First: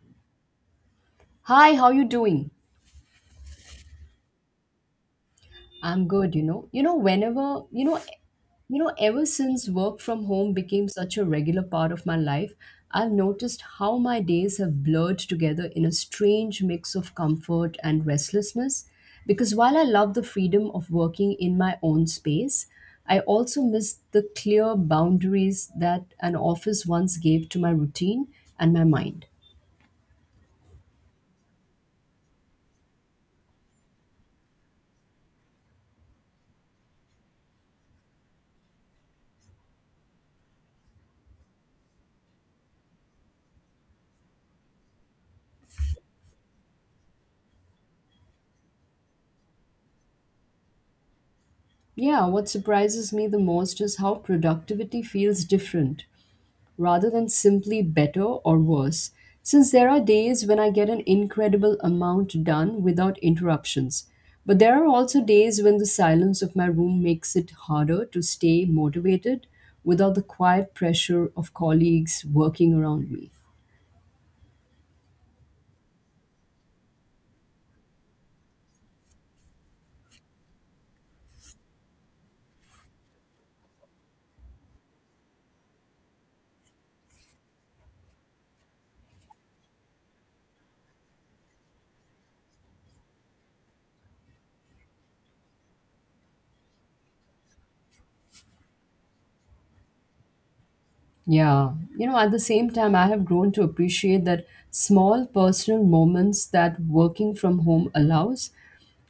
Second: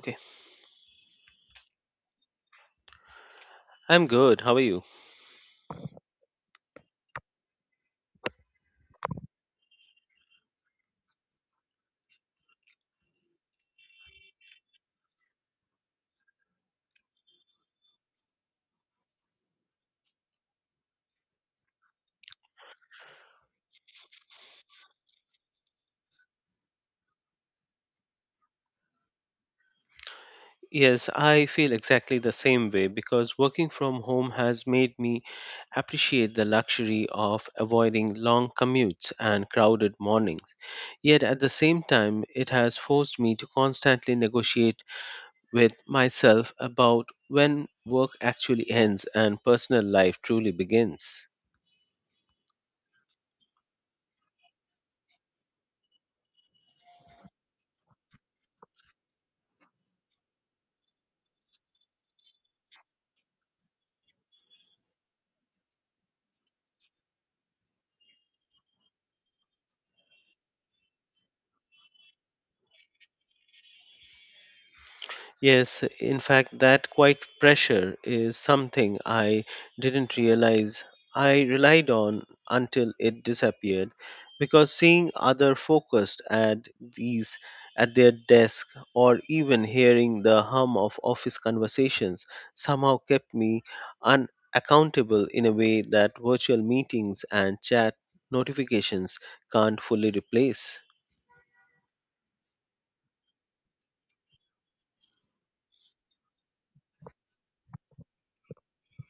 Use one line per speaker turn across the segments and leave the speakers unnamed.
Okay,
Hi, how you doing?
I'm good. How are you?
I'm good, you know. You know, whenever, you know, ever since work from home became such a regular part of my life, I've noticed how my days have blurred together in a strange mix of comfort and restlessness. Because while I love the freedom of working in my own space, I also miss the clear boundaries that an office once gave to my routine and my mind.
Yes, I feel exactly the same way because working from home has made me appreciate the luxury of avoiding long commutes and crowded mornings. Yet at the same time, it has forced me to constantly negotiate with myself about when work actually ends and personal life truly begins.
Yeah, what surprises me the most is how productivity feels different rather than simply better or worse, since there are days when I get an incredible amount done without interruptions. But there are also days when the silence of my room makes it harder to stay motivated without the quiet pressure of colleagues working around me.
Yes, in fact, that quiet pressure is something I didn't realize I relied on until it disappeared because seeing other focused at their desk or even hearing the hum of office conversations somehow kept me unaccountable in a way that virtual meetings and chat notifications can't fully replace.
Yeah, at the same time, I have grown to appreciate that small personal moments that working from home allows,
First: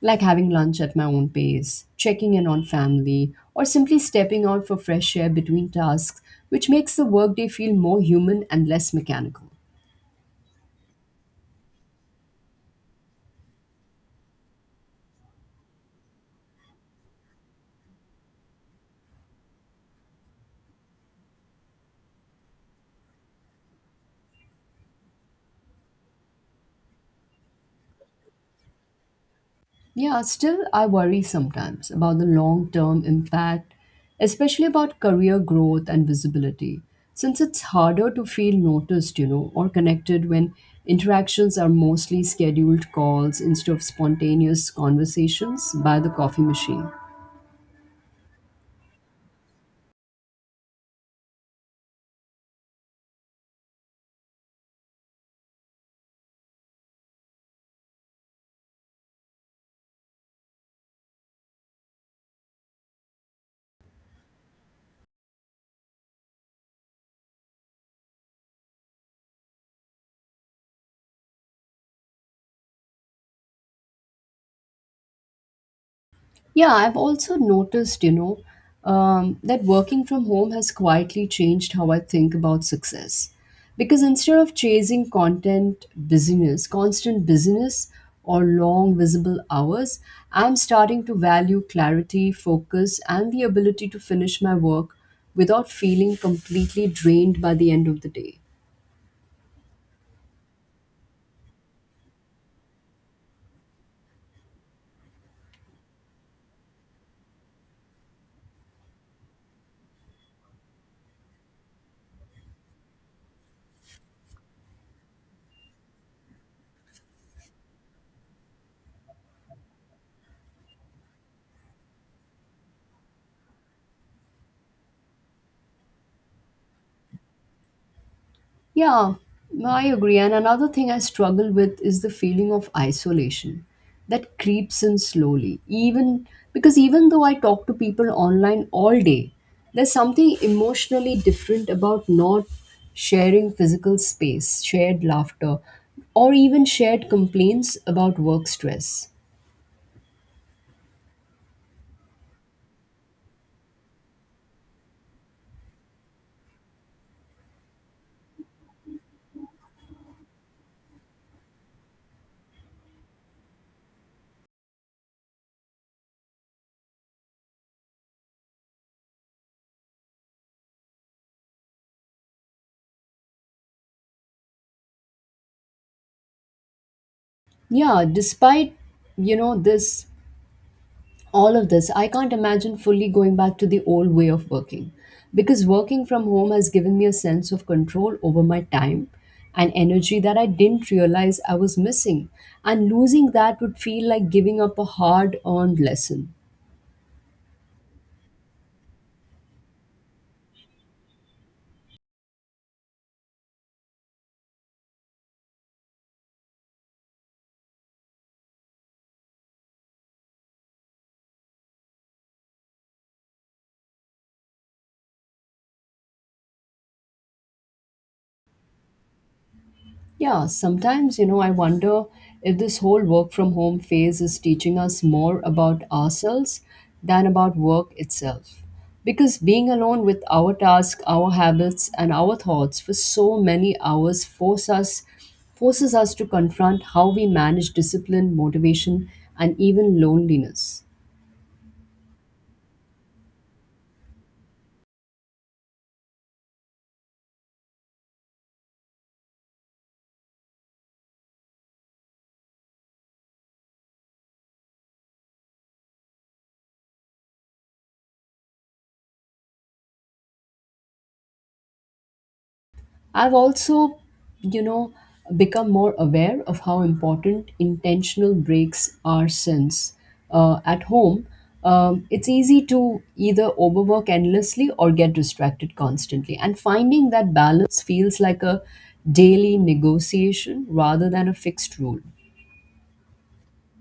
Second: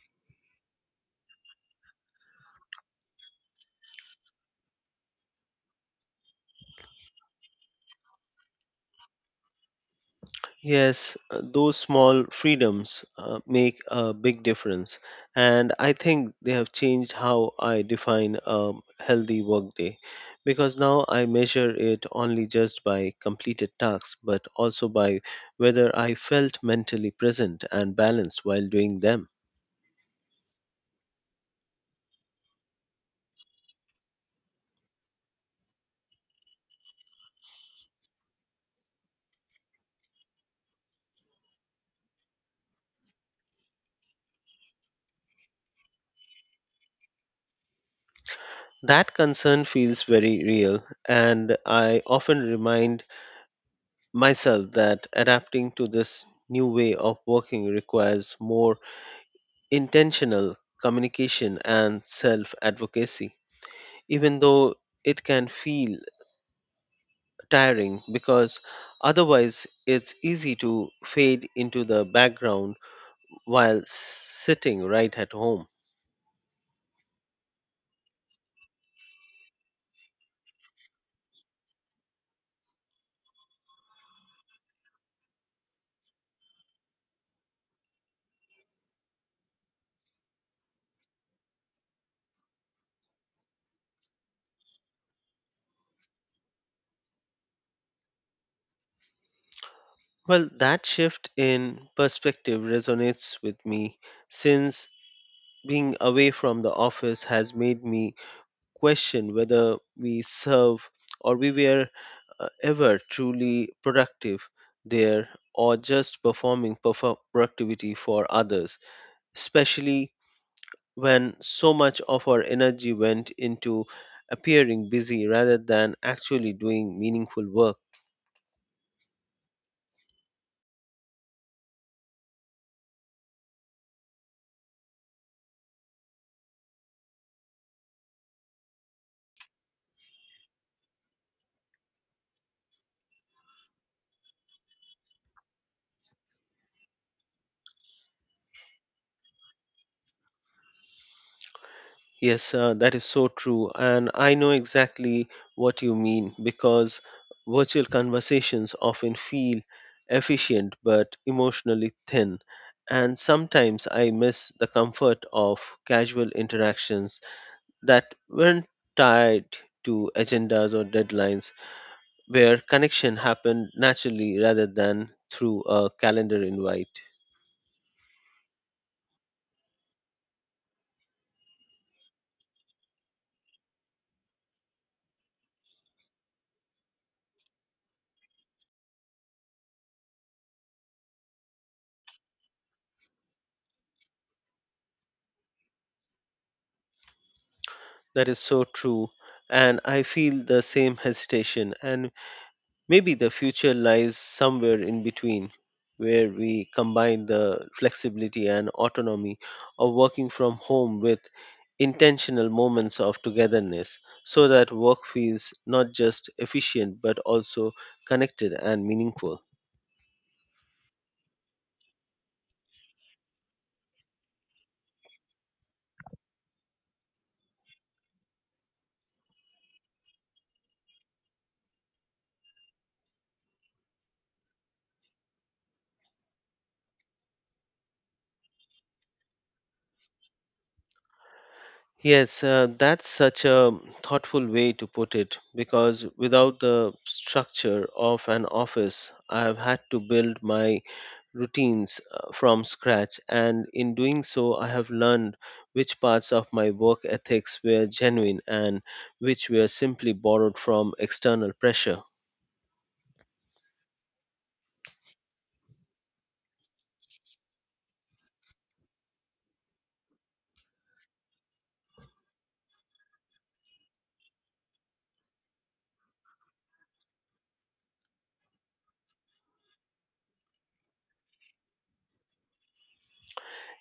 like having lunch at my own pace, checking in on family, or simply stepping out for fresh air between tasks, which makes the workday feel more human and less mechanical.
Yes, those small freedoms make a big difference. And I think they have changed how I define a healthy workday because now I measure it only just by completed tasks, but also by whether I felt mentally present and balanced while doing them.
Yeah, still, I worry sometimes about the long term impact, especially about career growth and visibility, since it's harder to feel noticed, or connected when interactions are mostly scheduled calls instead of spontaneous conversations by the coffee machine.
That concern feels very real, and I often remind myself that adapting to this new way of working requires more intentional communication and self advocacy, even though it can feel tiring because otherwise it's easy to fade into the background while sitting right at home.
Yeah, I've also noticed that working from home has quietly changed how I think about success. Because instead of chasing content business, constant business, or long visible hours, I'm starting to value clarity, focus, and the ability to finish my work without feeling completely drained by the end of the day.
Well, that shift in perspective resonates with me since being away from the office has made me question whether we serve or we were ever truly productive there or just performing productivity for others, especially when so much of our energy went into appearing busy rather than actually doing meaningful work.
Yeah, no, I agree. And another thing I struggle with is the feeling of isolation that creeps in slowly. Even though I talk to people online all day, there's something emotionally different about not sharing physical space, shared laughter, or even shared complaints about work stress.
Yes, that is so true. And I know exactly what you mean because virtual conversations often feel efficient but emotionally thin. And sometimes I miss the comfort of casual interactions that weren't tied to agendas or deadlines, where connection happened naturally rather than through a calendar invite.
Yeah, despite you know this all of this, I can't imagine fully going back to the old way of working because working from home has given me a sense of control over my time and energy that I didn't realize I was missing. And losing that would feel like giving up a hard earned lesson.
That is so true. And I feel the same hesitation and maybe the future lies somewhere in between, where we combine the flexibility and autonomy of working from home with intentional moments of togetherness so that work feels not just efficient but also connected and meaningful.
Yeah, sometimes, I wonder if this whole work from home phase is teaching us more about ourselves than about work itself. Because being alone with our tasks, our habits, and our thoughts for so many hours forces us to confront how we manage discipline, motivation, and even loneliness.
Yes, that's such a thoughtful way to put it because without the structure of an office, I have had to build my routines from scratch, and in doing so, I have learned which parts of my work ethics were genuine and which were simply borrowed from external pressure.
I've also, you know, become more aware of how important intentional breaks are since at home, it's easy to either overwork endlessly or get distracted constantly. And finding that balance feels like a daily negotiation rather than a fixed rule.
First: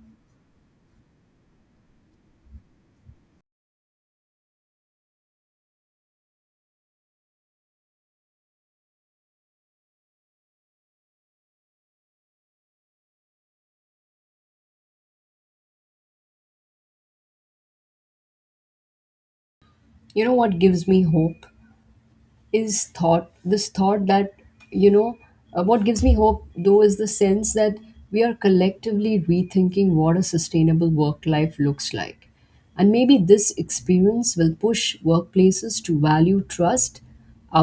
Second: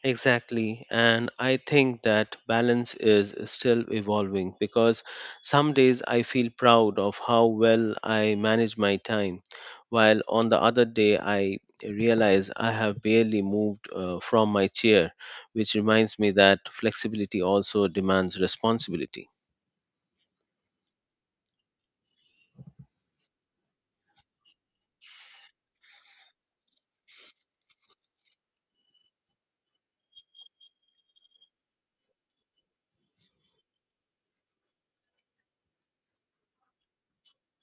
Exactly. And I think that balance is still evolving because some days I feel proud of how well I manage my time, while on the other day I realize I have barely moved from my chair, which reminds me that flexibility also demands responsibility.
You know what gives me hope? Is thought this thought that you know What gives me hope though is the sense that we are collectively rethinking what a sustainable work life looks like, and maybe this experience will push workplaces to value trust,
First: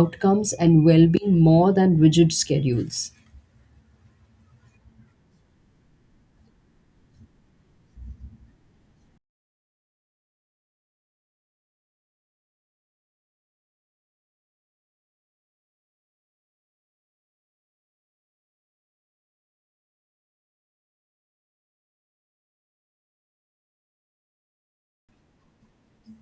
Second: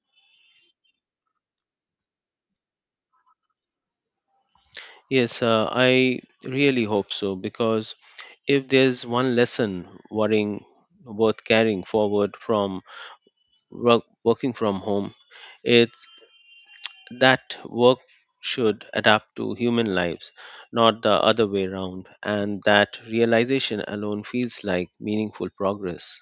outcomes, and well-being more than rigid schedules.
Yes, I really hope so because if there's one lesson worrying worth carrying forward from working from home, it's that work should adapt to human lives, not the other way around. And that realization alone feels like meaningful progress.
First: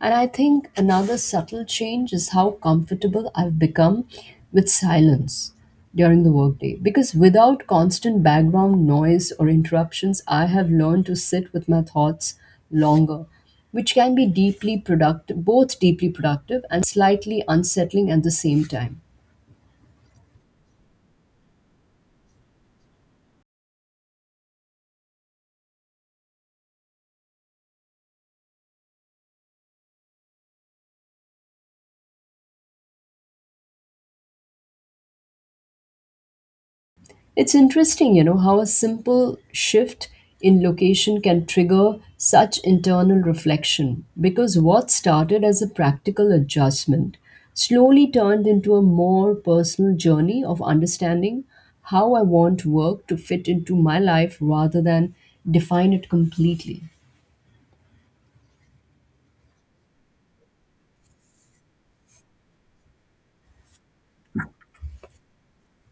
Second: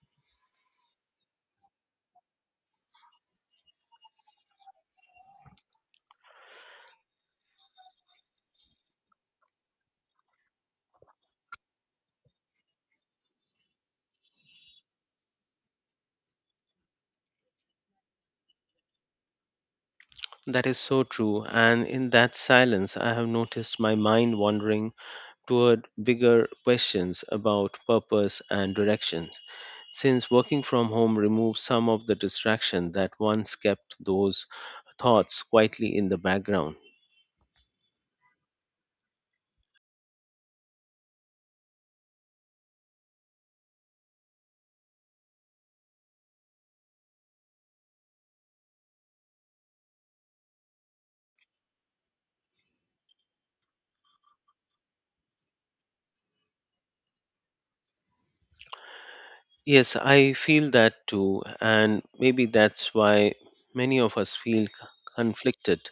And I think another subtle change is how comfortable I've become with silence during the workday. Because without constant background noise or interruptions, I have learned to sit with my thoughts longer, which can be both deeply productive and slightly unsettling at the same time.
That is so true. And in that silence, I have noticed my mind wandering toward bigger questions about purpose and direction, since working from home removes some of the distraction that once kept those thoughts quietly in the background.
It's interesting how a simple shift in location can trigger such internal reflection, because what started as a practical adjustment slowly turned into a more personal journey of understanding how I want work to fit into my life rather than define it completely.
Yes, I feel that too, and maybe that's why many of us feel conflicted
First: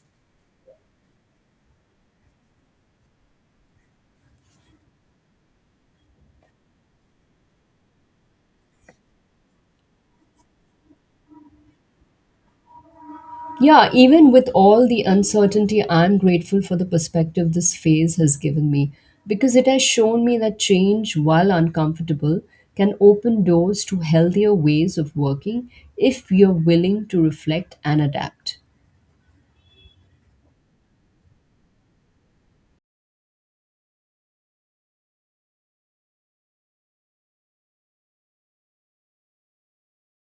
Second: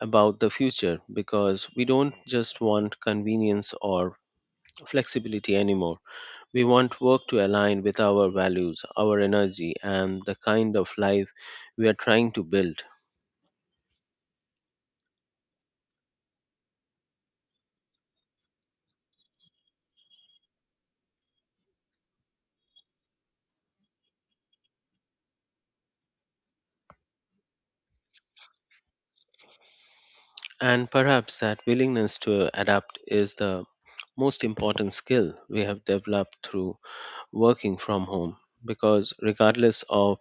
about the future because we don't just want convenience or flexibility anymore. We want work to align with our values, our energy, and the kind of life we are trying to build.
Yeah, even with all the uncertainty, I'm grateful for the perspective this phase has given me, because it has shown me that change, while uncomfortable, can open doors to healthier ways of working if you're willing to reflect and adapt.
And perhaps that willingness to adapt is the most important skill we have developed through working from home. Because regardless of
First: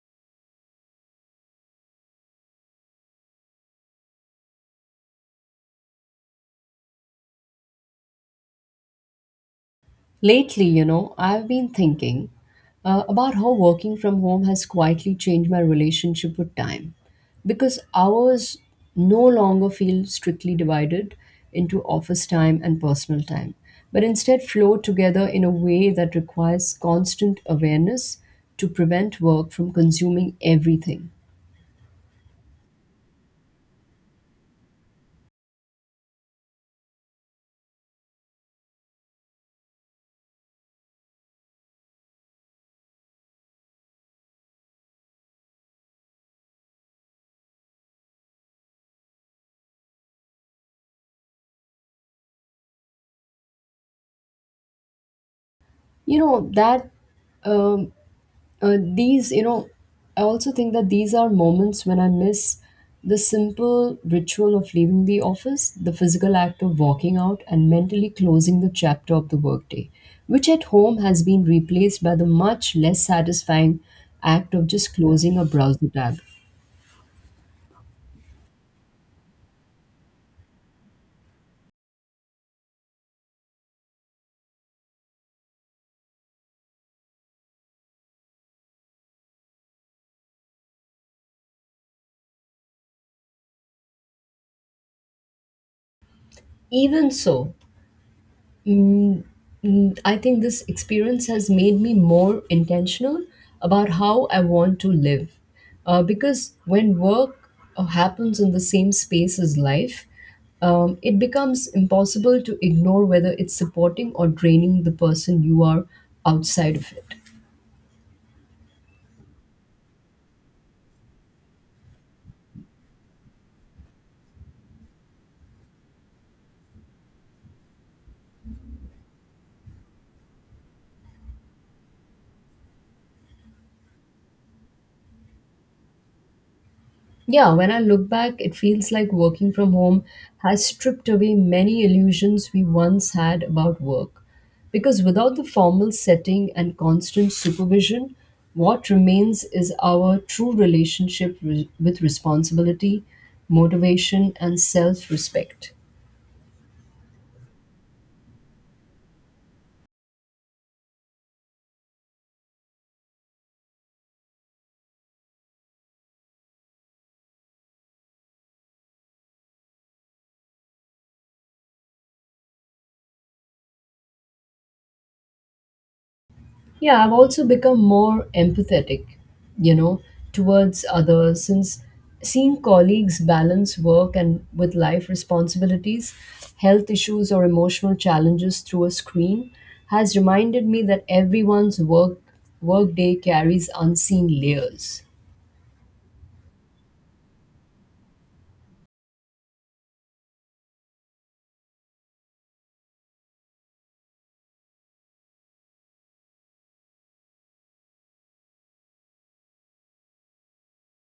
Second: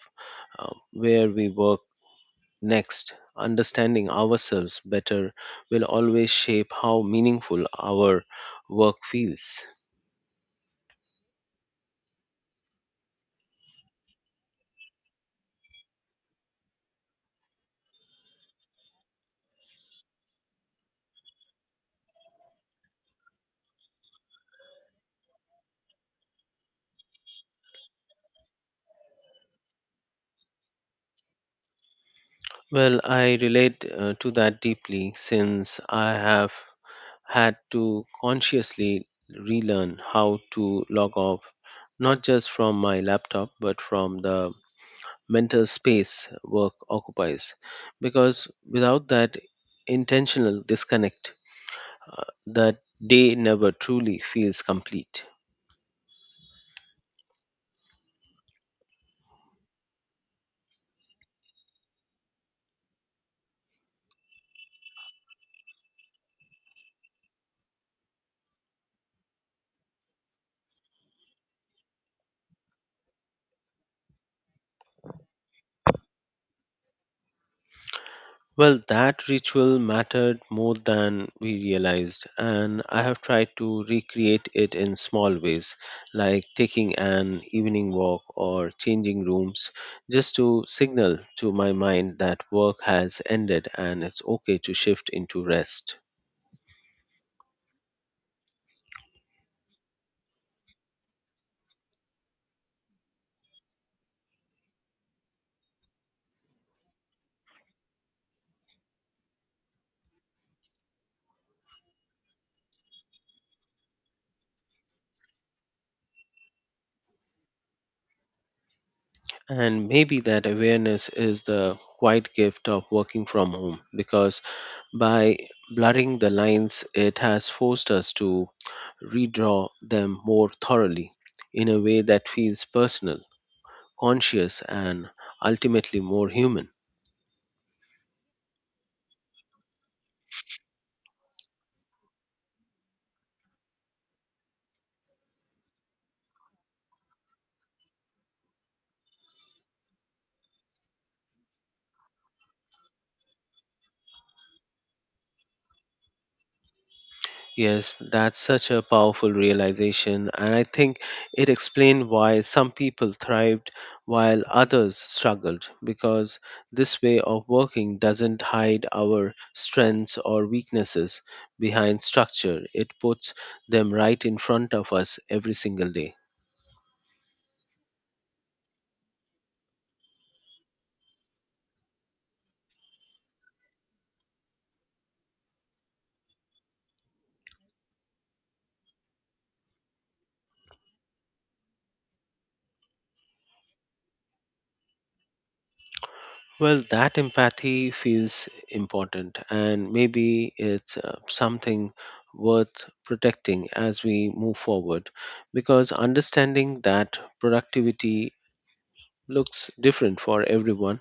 where we work next, understanding ourselves better will always shape how meaningful our work feels.
Lately, I've been thinking about how working from home has quietly changed my relationship with time, because hours no longer feel strictly divided into office time and personal time, but instead flow together in a way that requires constant awareness to prevent work from consuming everything.
Well, I relate to that deeply since I have had to consciously relearn how to log off, not just from my laptop, but from the mental space work occupies. Because without that intentional disconnect, that day never truly feels complete.
You know, that um, these you know I also think that these are moments when I miss the simple ritual of leaving the office, the physical act of walking out and mentally closing the chapter of the workday, which at home has been replaced by the much less satisfying act of just closing a browser tab.
Well, that ritual mattered more than we realized, and I have tried to recreate it in small ways, like taking an evening walk or changing rooms, just to signal to my mind that work has ended and it's okay to shift into rest.
Even so Mm, mm, I think this experience has made me more intentional about how I want to live. Because when work happens in the same space as life, it becomes impossible to ignore whether it's supporting or draining the person you are outside of it.
And maybe that awareness is the quiet gift of working from home because by blurring the lines, it has forced us to redraw them more thoroughly in a way that feels personal, conscious, and ultimately more human.
Yeah, when I look back, it feels like working from home has stripped away many illusions we once had about work. Because without the formal setting and constant supervision, what remains is our true relationship with responsibility, motivation, and self respect.
Yes, that's such a powerful realization, and I think it explained why some people thrived while others struggled, because this way of working doesn't hide our strengths or weaknesses behind structure. It puts them right in front of us every single day.
Yeah, I've also become more empathetic, you know, towards others, since seeing colleagues balance work and with life responsibilities, health issues, or emotional challenges through a screen has reminded me that everyone's workday carries unseen layers.
Well, that empathy feels important, and maybe it's something worth protecting as we move forward because understanding that productivity looks different for everyone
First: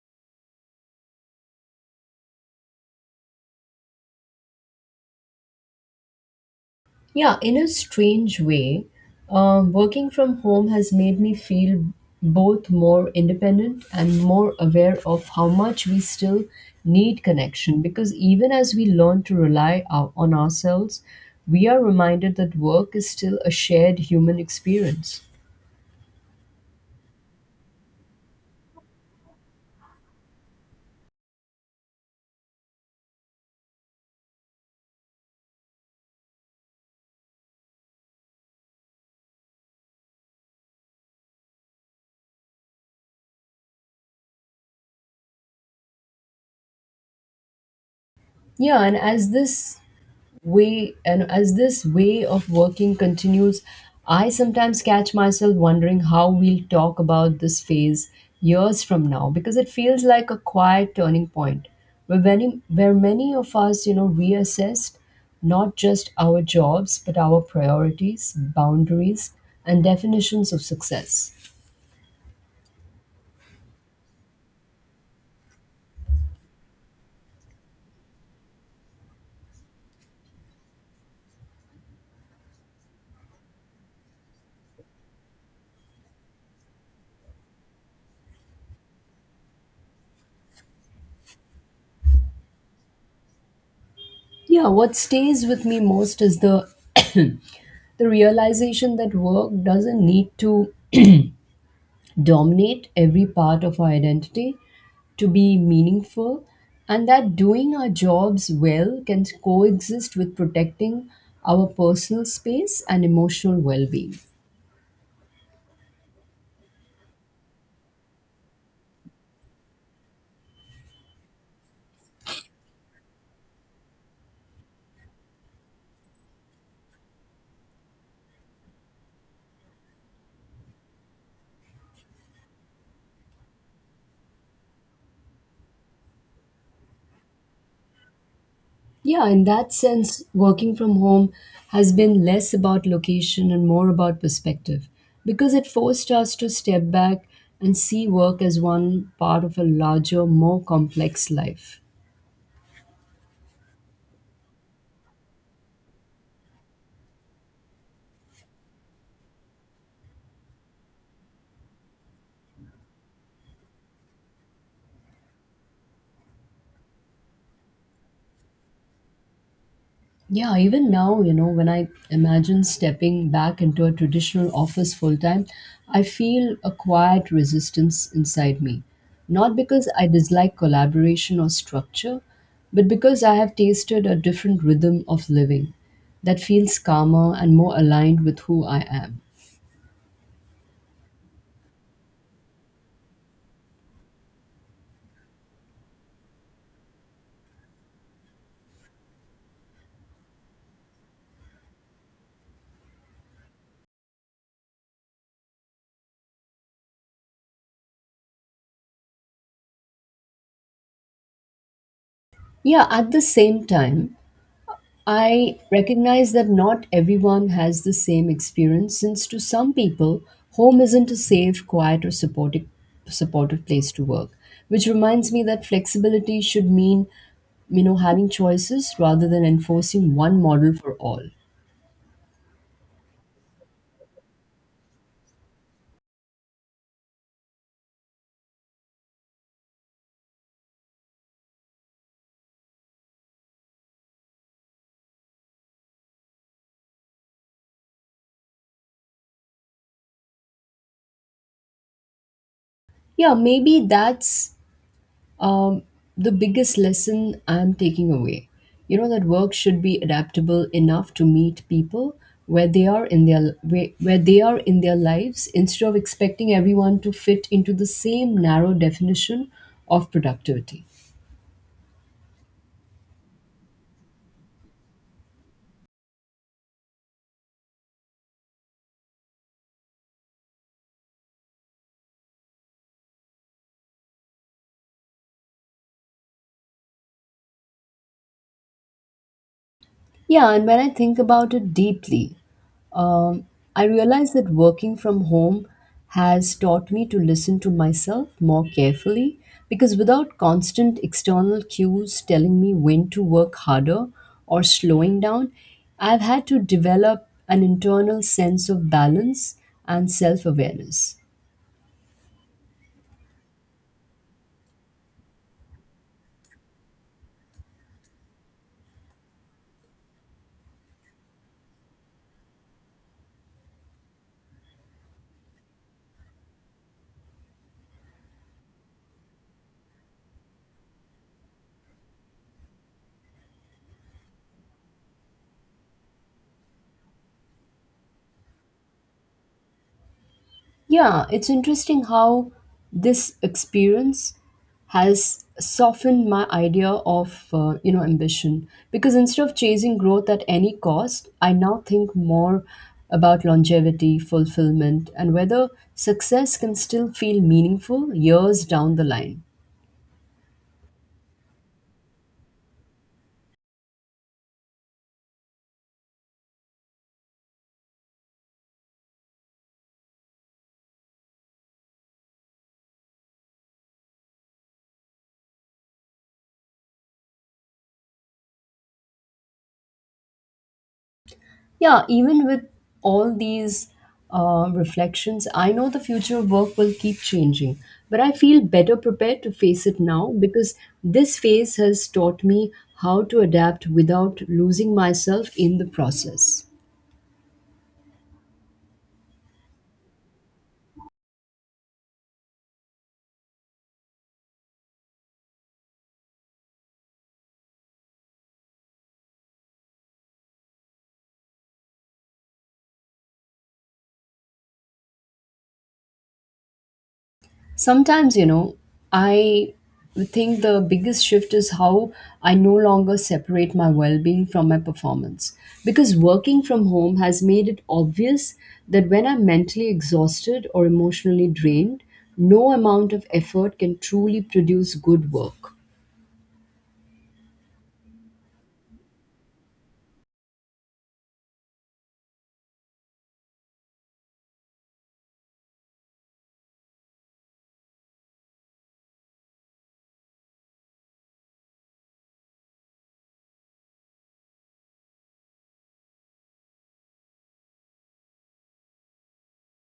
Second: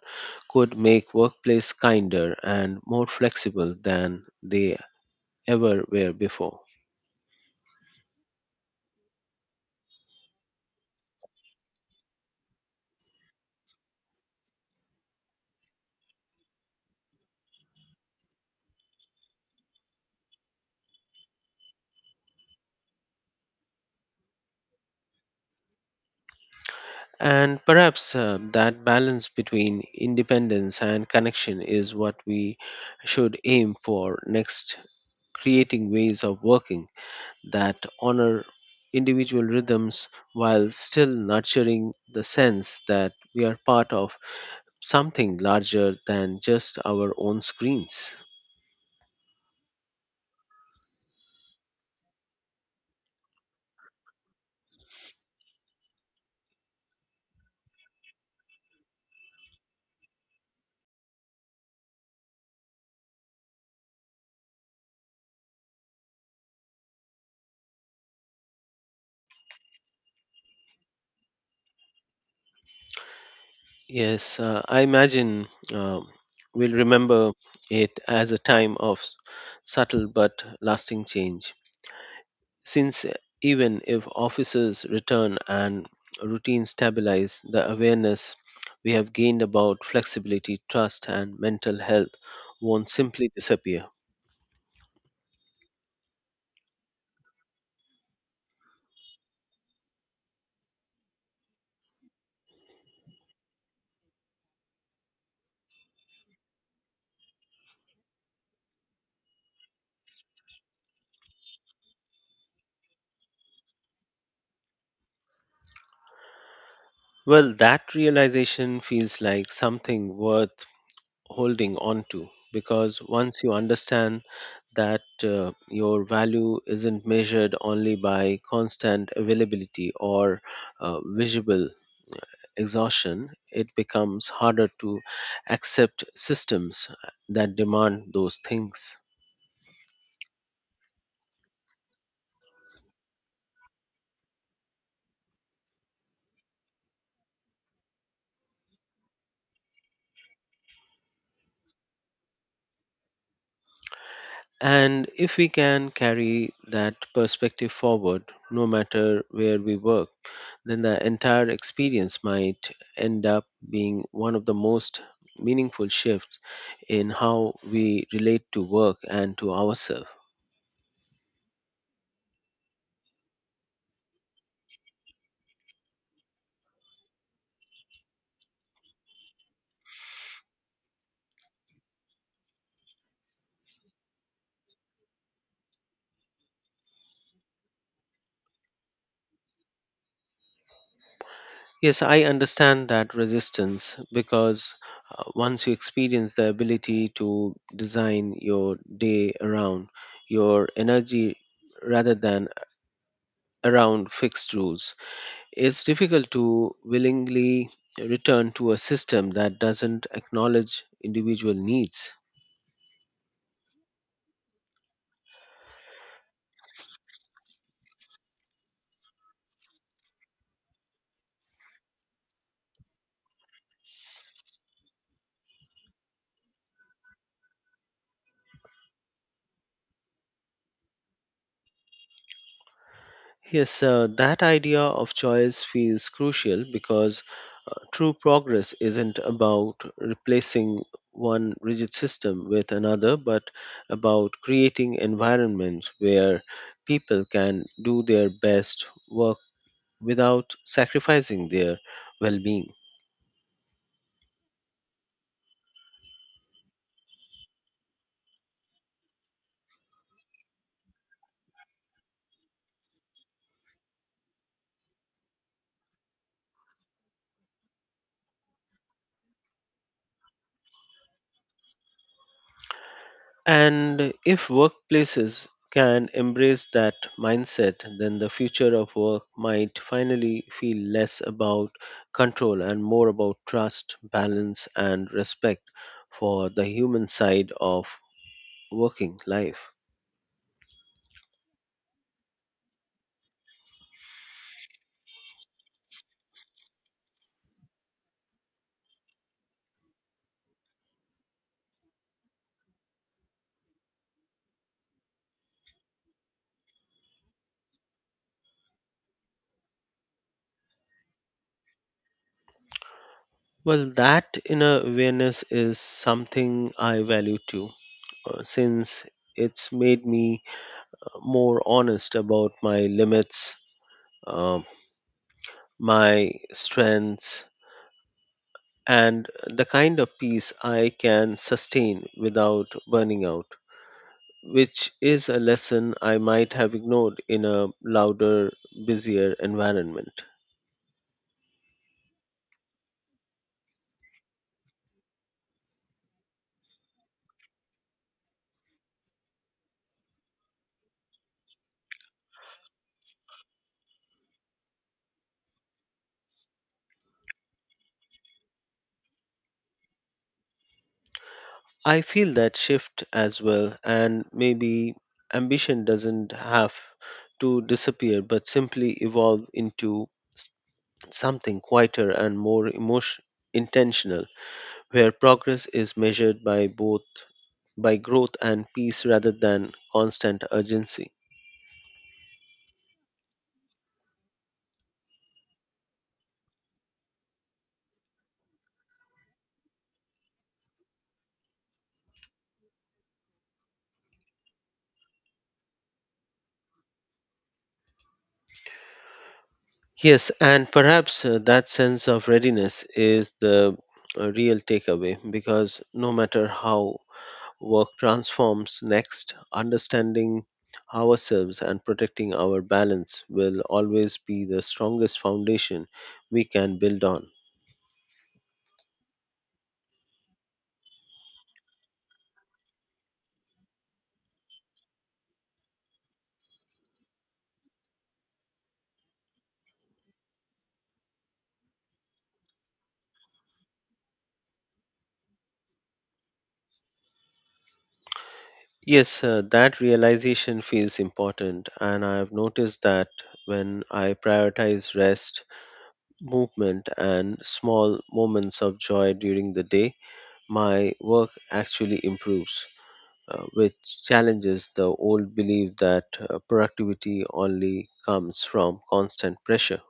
could make workplace kinder and more flexible than they ever were before.
Yeah, in a strange way, working from home has made me feel both more independent and more aware of how much we still need connection. Because even as we learn to on ourselves, we are reminded that work is still a shared human experience.
And perhaps that balance between independence and connection is what we should aim for next, creating ways of working that honor individual rhythms while still nurturing the sense that we are part of something larger than just our own screens.
Yeah, and as this way and as this way of working continues, I sometimes catch myself wondering how we'll talk about this phase years from now, because it feels like a quiet turning point where many of us reassessed not just our jobs, but our priorities, boundaries, and definitions of success.
Yes, I imagine uh, we'll remember it as a time of subtle but lasting change. Since even if offices return and routines stabilize, the awareness we have gained about flexibility, trust, and mental health won't simply disappear.
Yeah, what stays with me most is the realization that work doesn't need to dominate every part of our identity to be meaningful, and that doing our jobs well can coexist with protecting our personal space and emotional well being.
Well, that realization feels like something worth holding on to because once you understand that your value isn't measured only by constant availability or visible exhaustion, it becomes harder to accept systems that demand those things.
Yeah, in that sense, working from home has been less about location and more about perspective, because it forced us to step back and see work as one part of a larger, more complex life.
And if we can carry that perspective forward, no matter where we work, then the entire experience might end up being one of the most meaningful shifts in how we relate to work and to ourselves.
Yeah, even now, when I imagine stepping back into a traditional office full time, I feel a quiet resistance inside me. Not because I dislike collaboration or structure, but because I have tasted a different rhythm of living that feels calmer and more aligned with who I am.
Yes, I understand that resistance because once you experience the ability to design your day around your energy rather than around fixed rules, it's difficult to willingly return to a system that doesn't acknowledge individual needs.
Yeah, at the same time, I recognize that not everyone has the same experience, since to some people, home isn't a safe, quiet, or supportive place to work. Which reminds me that flexibility should mean having choices rather than enforcing one model for all.
Yes, that idea of choice feels crucial because true progress isn't about replacing one rigid system with another, but about creating environments where people can do their best work without sacrificing their well being.
Yeah, maybe that's um, the biggest lesson I'm taking away. You know that work should be adaptable enough to meet people where they are in their lives, instead of expecting everyone to fit into the same narrow definition of productivity.
And if workplaces can embrace that mindset, then the future of work might finally feel less about control and more about trust, balance, and respect for the human side of working life.
Yeah, and when I think about it deeply, um, I realize that working from home has taught me to listen to myself more carefully, because without constant external cues telling me when to work harder or slowing down, I've had to develop an internal sense of balance and self awareness.
Well, that inner awareness is something I value too, since it's made me more honest about my limits, um my strengths, and the kind of peace I can sustain without burning out, which is a lesson I might have ignored in a louder, busier environment.
Yeah, it's interesting how this experience has softened my idea of ambition, because instead of chasing growth at any cost, I now think more about longevity, fulfillment, and whether success can still feel meaningful years down the line.
I feel that shift as well, and maybe ambition doesn't have to disappear but simply evolve into something quieter and more emotion intentional, where progress is measured by both by growth and peace rather than constant urgency.
Yeah, even with all these reflections, I know the future of work will keep changing, but I feel better prepared to face it now because this phase has taught me how to adapt without losing myself in the process.
Yes, and perhaps that sense of readiness is the real takeaway because no matter how work transforms next, understanding ourselves and protecting our balance will always be the strongest foundation we can build on.
Sometimes, I think the biggest shift is how I no longer separate my well being from my performance. Because working from home has made it obvious that when I'm mentally exhausted or emotionally drained, no amount of effort can truly produce good work.
Yes, that realization feels important, and I have noticed that when I prioritize rest, movement, and small moments of joy during the day, my work actually improves, which challenges the old belief that productivity only comes from constant pressure.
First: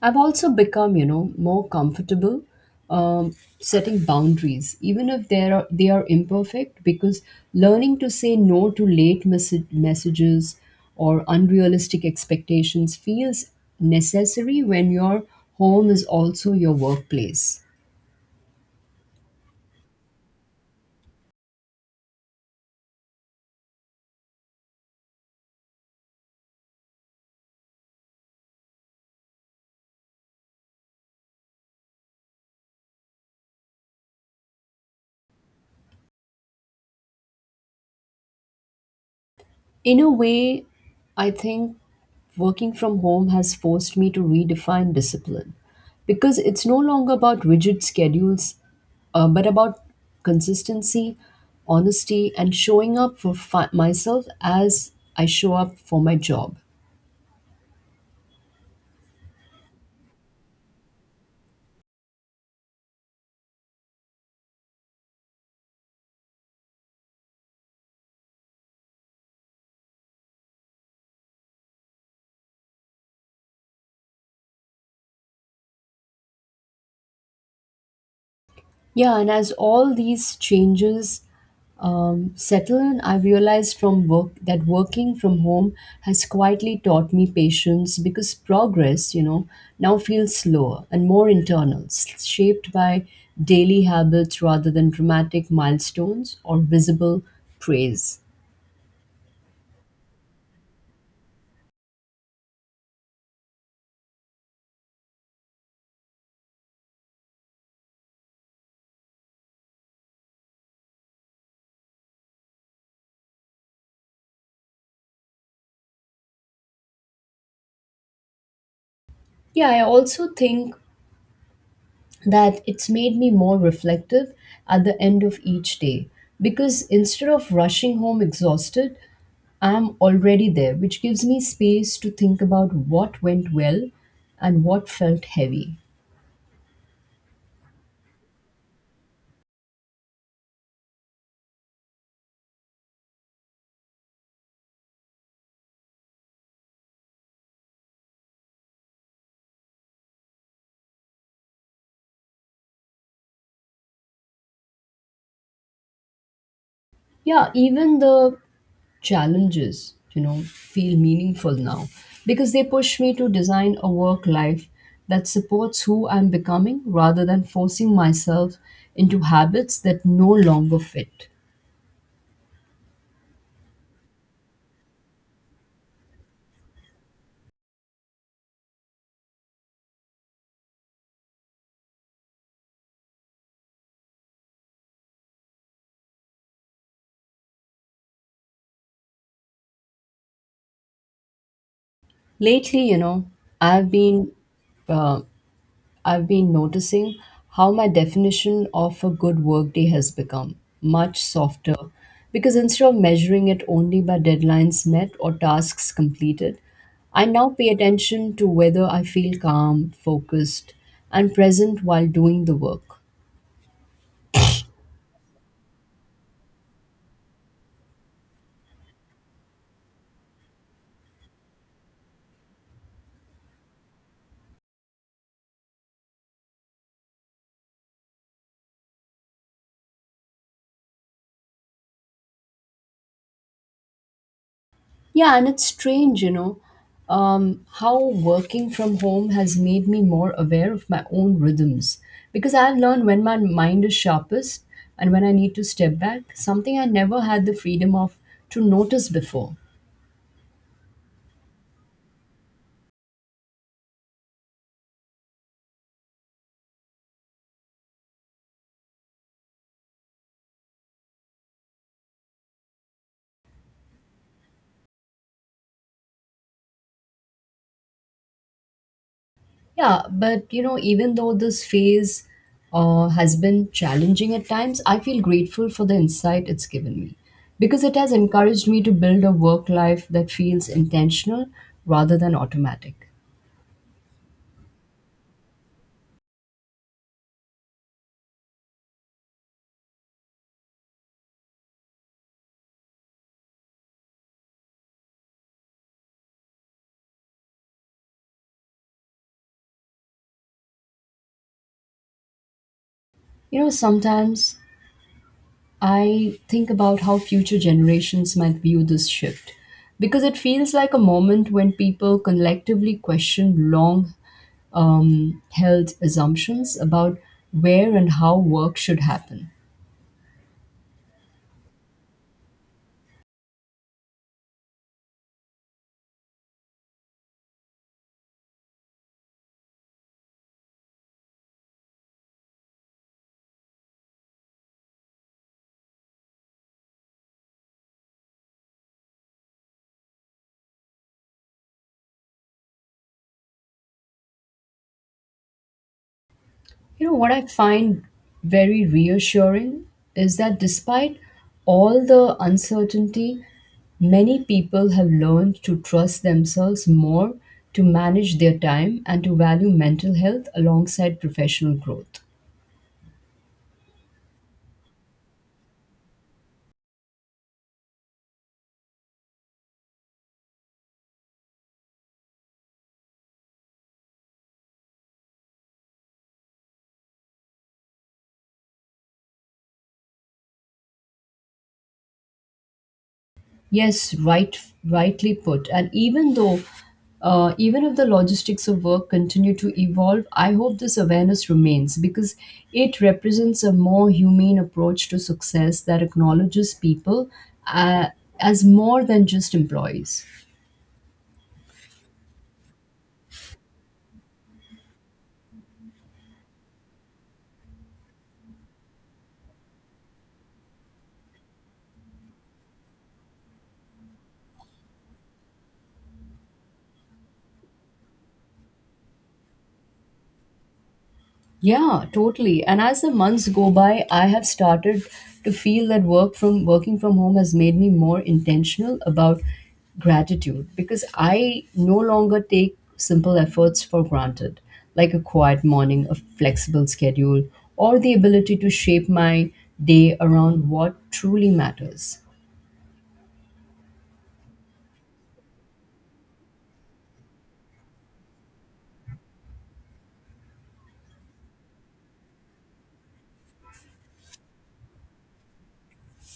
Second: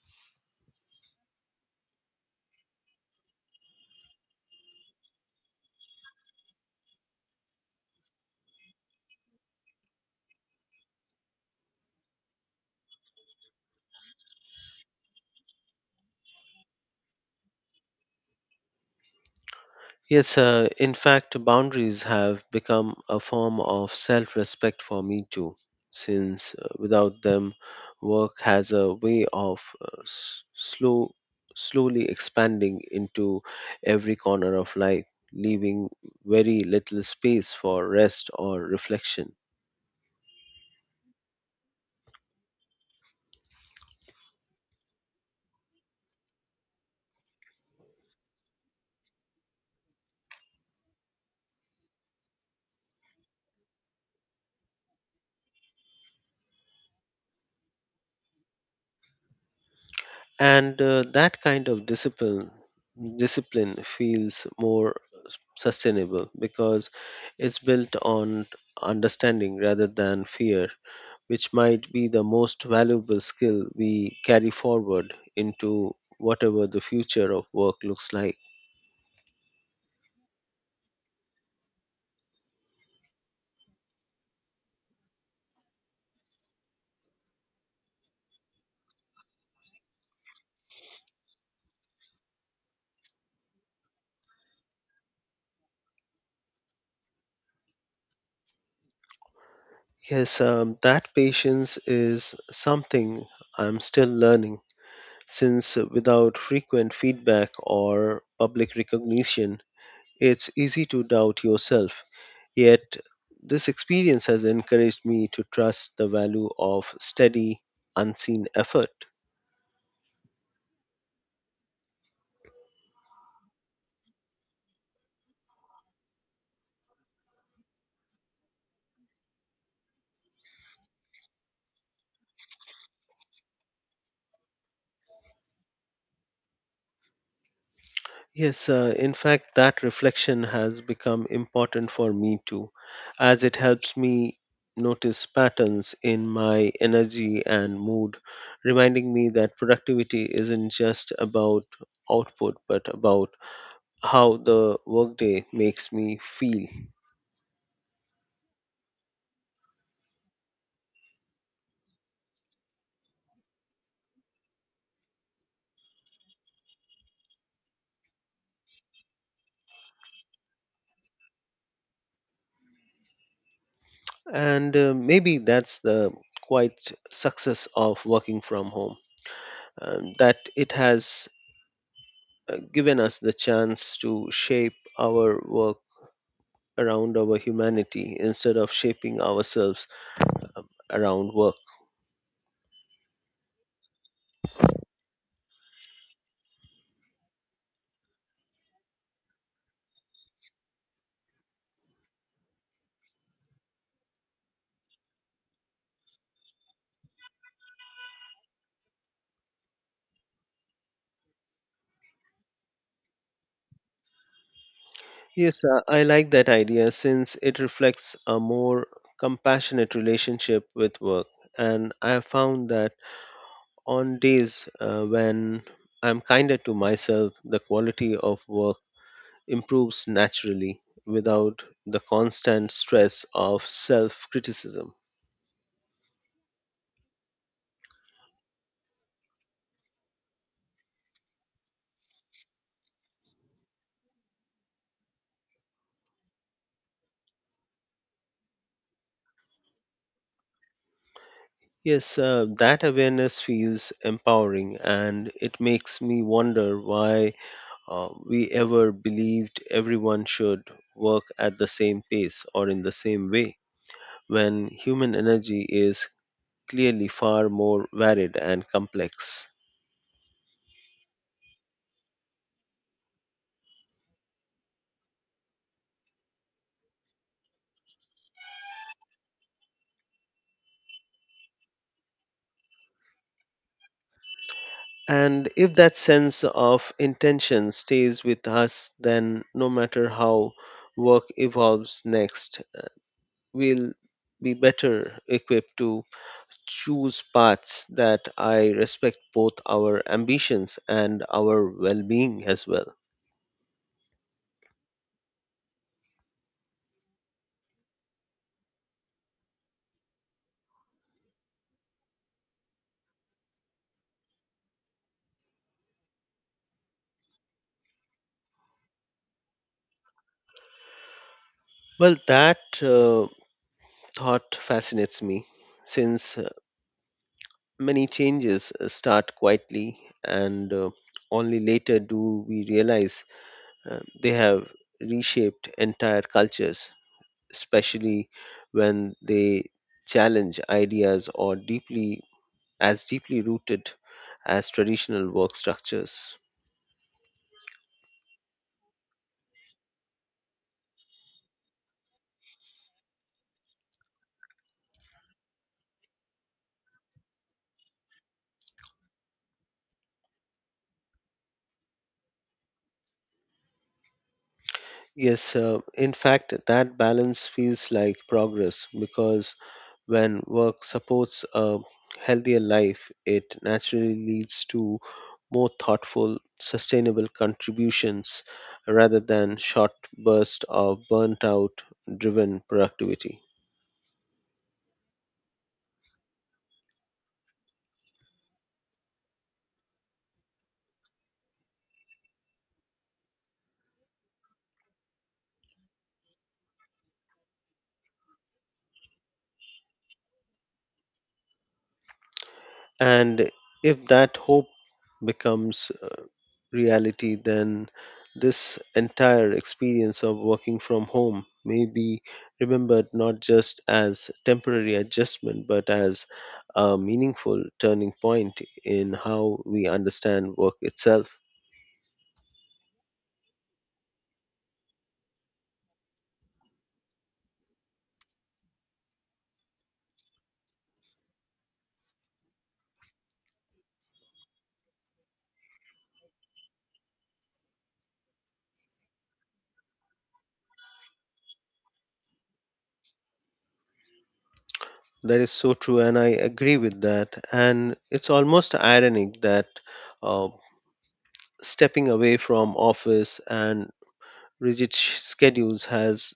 I've also become more comfortable um, setting boundaries, even if they are imperfect, because learning to say no to late messages or unrealistic expectations feels necessary when your home is also your workplace.
Yes, in fact, boundaries have become a form of self respect for me too, since without them, work has a way of slowly expanding into every corner of life, leaving very little space for rest or reflection.
In a way, I think working from home has forced me to redefine discipline because it's no longer about rigid schedules, but about consistency, honesty, and showing up for myself as I show up for my job.
And that kind of discipline feels more sustainable because it's built on understanding rather than fear, which might be the most valuable skill we carry forward into whatever the future of work looks like.
Yeah, and as all these changes settle in, I've realized from work that working from home has quietly taught me patience because progress now feels slower and more internal, shaped by daily habits rather than dramatic milestones or visible praise.
Yes, that patience is something I'm still learning since without frequent feedback or public recognition, it's easy to doubt yourself. Yet, this experience has encouraged me to trust the value of steady, unseen effort.
Yeah, I also think that it's made me more reflective at the end of each day because instead of rushing home exhausted, I'm already there, which gives me space to think about what went well and what felt heavy.
Yes, in fact, that reflection has become important for me too, as it helps me notice patterns in my energy and mood, reminding me that productivity isn't just about output but about how the workday makes me feel.
Yeah, even the challenges feel meaningful now because they push me to design a work life that supports who I'm becoming rather than forcing myself into habits that no longer fit.
And maybe that's the quite success of working from home. That it has given us the chance to shape our work around our humanity instead of shaping ourselves around work.
Lately, I've been uh, noticing how my definition of a good workday has become much softer because instead of measuring it only by deadlines met or tasks completed, I now pay attention to whether I feel calm, focused, and present while doing the work.
Yes, I like that idea since it reflects a more compassionate relationship with work. And I have found that on days when I'm kinder to myself, the quality of work improves naturally without the constant stress of self criticism.
Yeah, and it's strange, how working from home has made me more aware of my own rhythms because I've learned when my mind is sharpest and when I need to step back, something I never had the freedom of to notice before.
Yes, that awareness feels empowering and it makes me wonder why we ever believed everyone should work at the same pace or in the same way when human energy is clearly far more varied and complex.
Yeah, but you know, even though this phase has been challenging at times, I feel grateful for the insight it's given me because it has encouraged me to build a work life that feels intentional rather than automatic.
And if that sense of intention stays with us, then no matter how work evolves next, we'll be better equipped to choose paths that I respect both our ambitions and our well being as well.
You know, sometimes I think about how future generations might view this shift because it feels like a moment when people collectively question long held assumptions about where and how work should happen.
Well, that thought fascinates me since many changes start quietly and only later do we realize they have reshaped entire cultures, especially when they challenge ideas or deeply rooted as traditional work structures.
You know, what I find very reassuring is that despite all the uncertainty, many people have learned to trust themselves more to manage their time and to value mental health alongside professional growth.
Yes, in fact, that balance feels like progress because when work supports a healthier life, it naturally leads to more thoughtful, sustainable contributions rather than short bursts of burnt out driven productivity.
Yes, right, rightly put. And even though, even if the logistics of work continue to evolve, I hope this awareness remains because it represents a more humane approach to success that acknowledges people uh, as more than just employees.
And if that hope becomes reality, then this entire experience of working from home may be remembered not just as temporary adjustment but as a meaningful turning point in how we understand work itself.
Yeah, totally. And as the months go by, I have started to feel that working from home has made me more intentional about gratitude because I no longer take simple efforts for granted, like a quiet morning, a flexible schedule, or the ability to shape my day around what truly matters.
That is so true, and I agree with that. And it's almost ironic that uh, stepping away from office and rigid schedules has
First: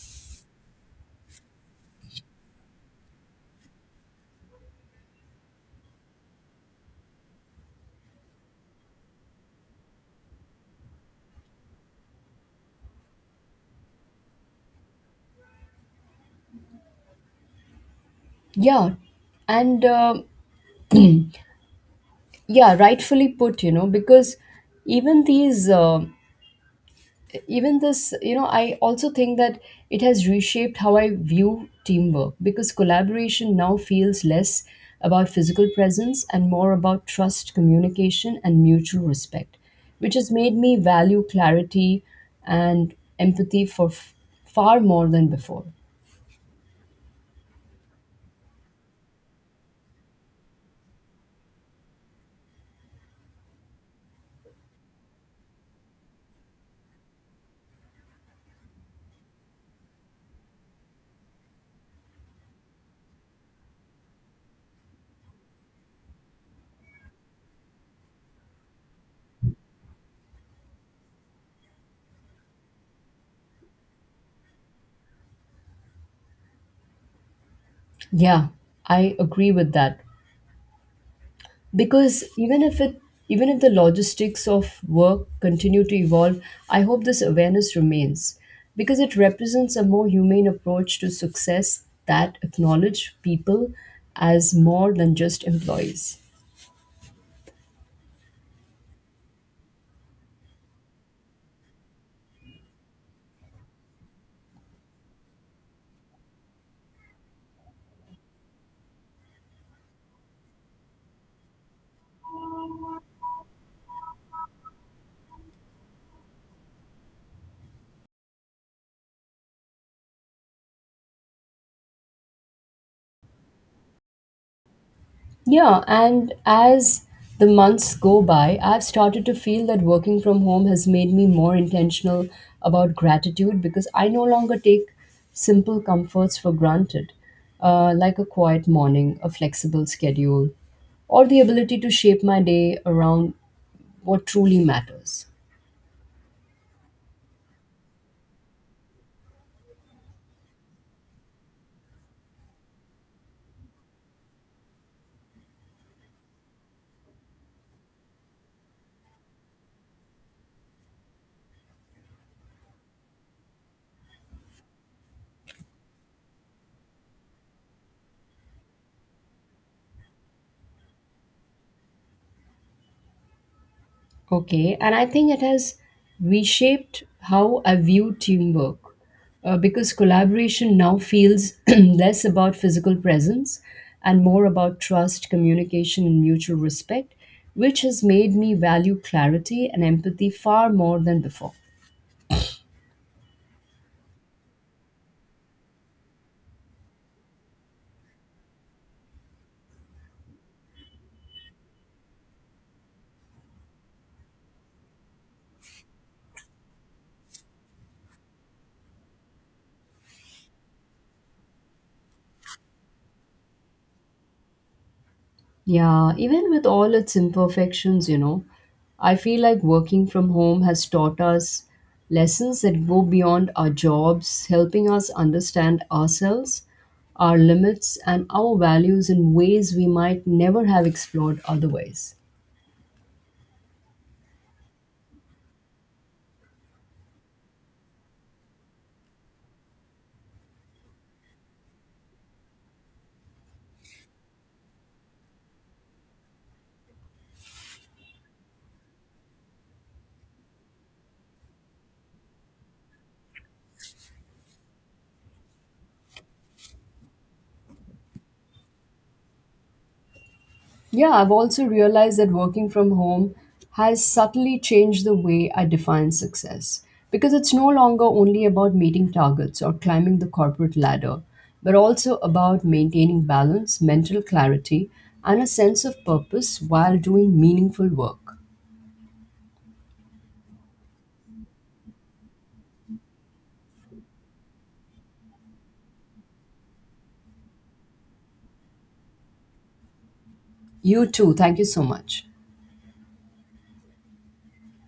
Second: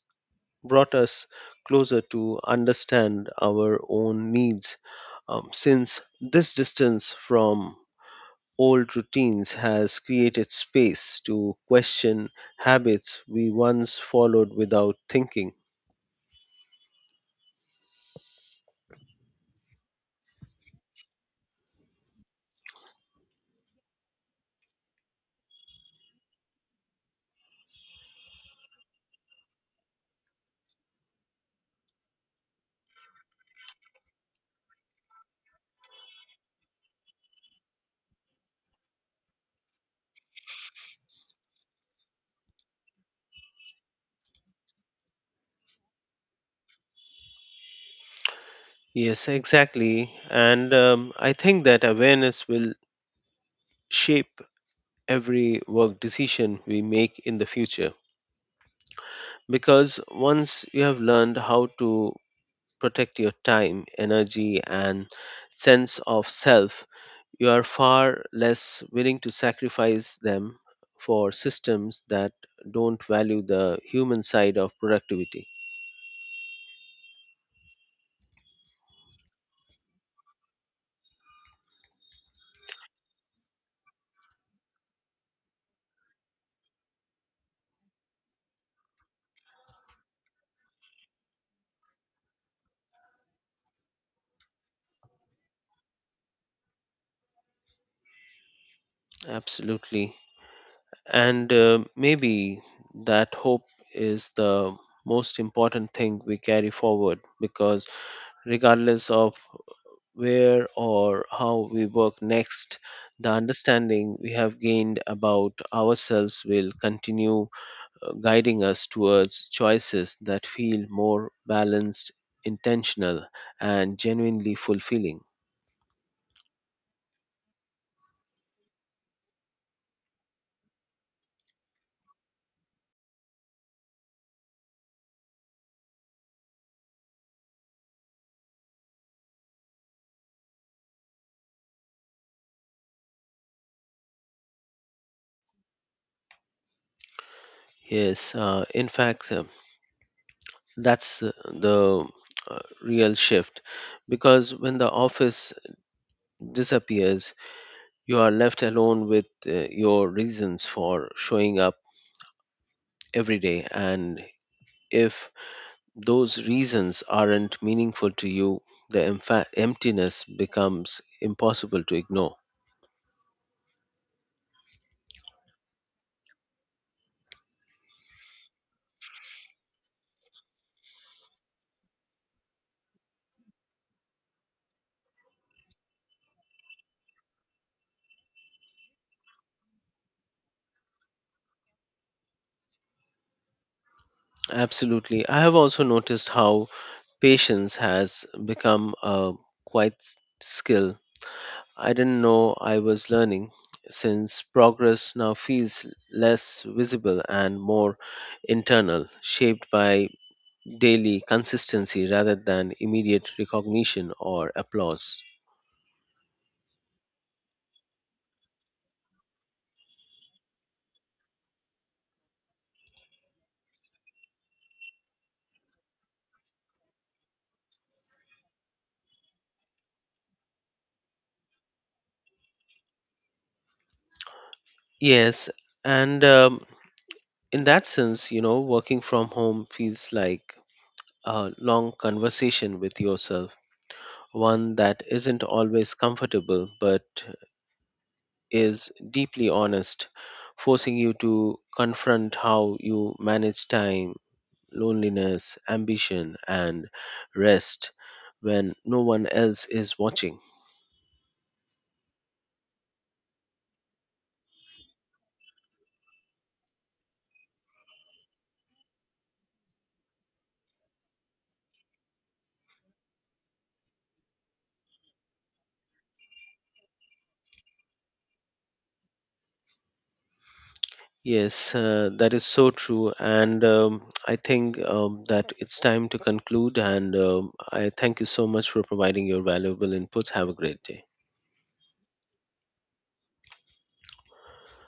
brought us closer to understand our own needs, since this distance from old routines has created space to question habits we once followed without thinking.
Yeah, and yeah, rightfully put, you know, because even these uh, even this you know I also think that it has reshaped how I view teamwork because collaboration now feels less about physical presence and more about trust, communication, and mutual respect, which has made me value clarity and empathy far more than before.
Yes, exactly. And I think that awareness will shape every work decision we make in the future. Because once you have learned how to protect your time, energy, and sense of self, you are far less willing to sacrifice them for systems that don't value the human side of productivity.
Yeah, I agree with that because even if the logistics of work continue to evolve, I hope this awareness remains because it represents a more humane approach to success that acknowledge people as more than just employees.
Absolutely. And maybe that hope is the most important thing we carry forward because, regardless of where or how we work next, the understanding we have gained about ourselves will continue guiding us towards choices that feel more balanced, intentional, and genuinely fulfilling.
Yeah, and as the months go by, I've started to feel that working from home has made me more intentional about gratitude because I no longer take simple comforts for granted, like a quiet morning, a flexible schedule, or the ability to shape my day around what truly matters.
Yes, that's the real shift because when the office disappears, you are left alone with your reasons for showing up every day. And if those reasons aren't meaningful to you, the emptiness becomes impossible to ignore.
Okay, and I think it has reshaped how I view teamwork because collaboration now feels less about physical presence and more about trust, communication, and mutual respect, which has made me value clarity and empathy far more than before.
Absolutely. I have also noticed how patience has become a quite skill. I didn't know I was learning since progress now feels less visible and more internal, shaped by daily consistency rather than immediate recognition or applause.
Yeah, even with all its imperfections, you know, I feel like working from home has taught us lessons that go beyond our jobs, helping us understand ourselves, our limits, and our values in ways we might never have explored otherwise.
Yes, and in that sense, you know, working from home feels like a long conversation with yourself, one that isn't always comfortable but is deeply honest, forcing you to confront how you manage time, loneliness, ambition, and rest when no one else is watching.
Yeah, I've also realized that working from home has subtly changed the way I define success because it's no longer only about meeting targets or climbing the corporate ladder, but also about maintaining balance, mental clarity, and a sense of purpose while doing meaningful work.
Yes, that is so true. And I think that it's time to conclude. And I thank you so much for providing your valuable inputs. Have a great day.
You too. Thank you so much.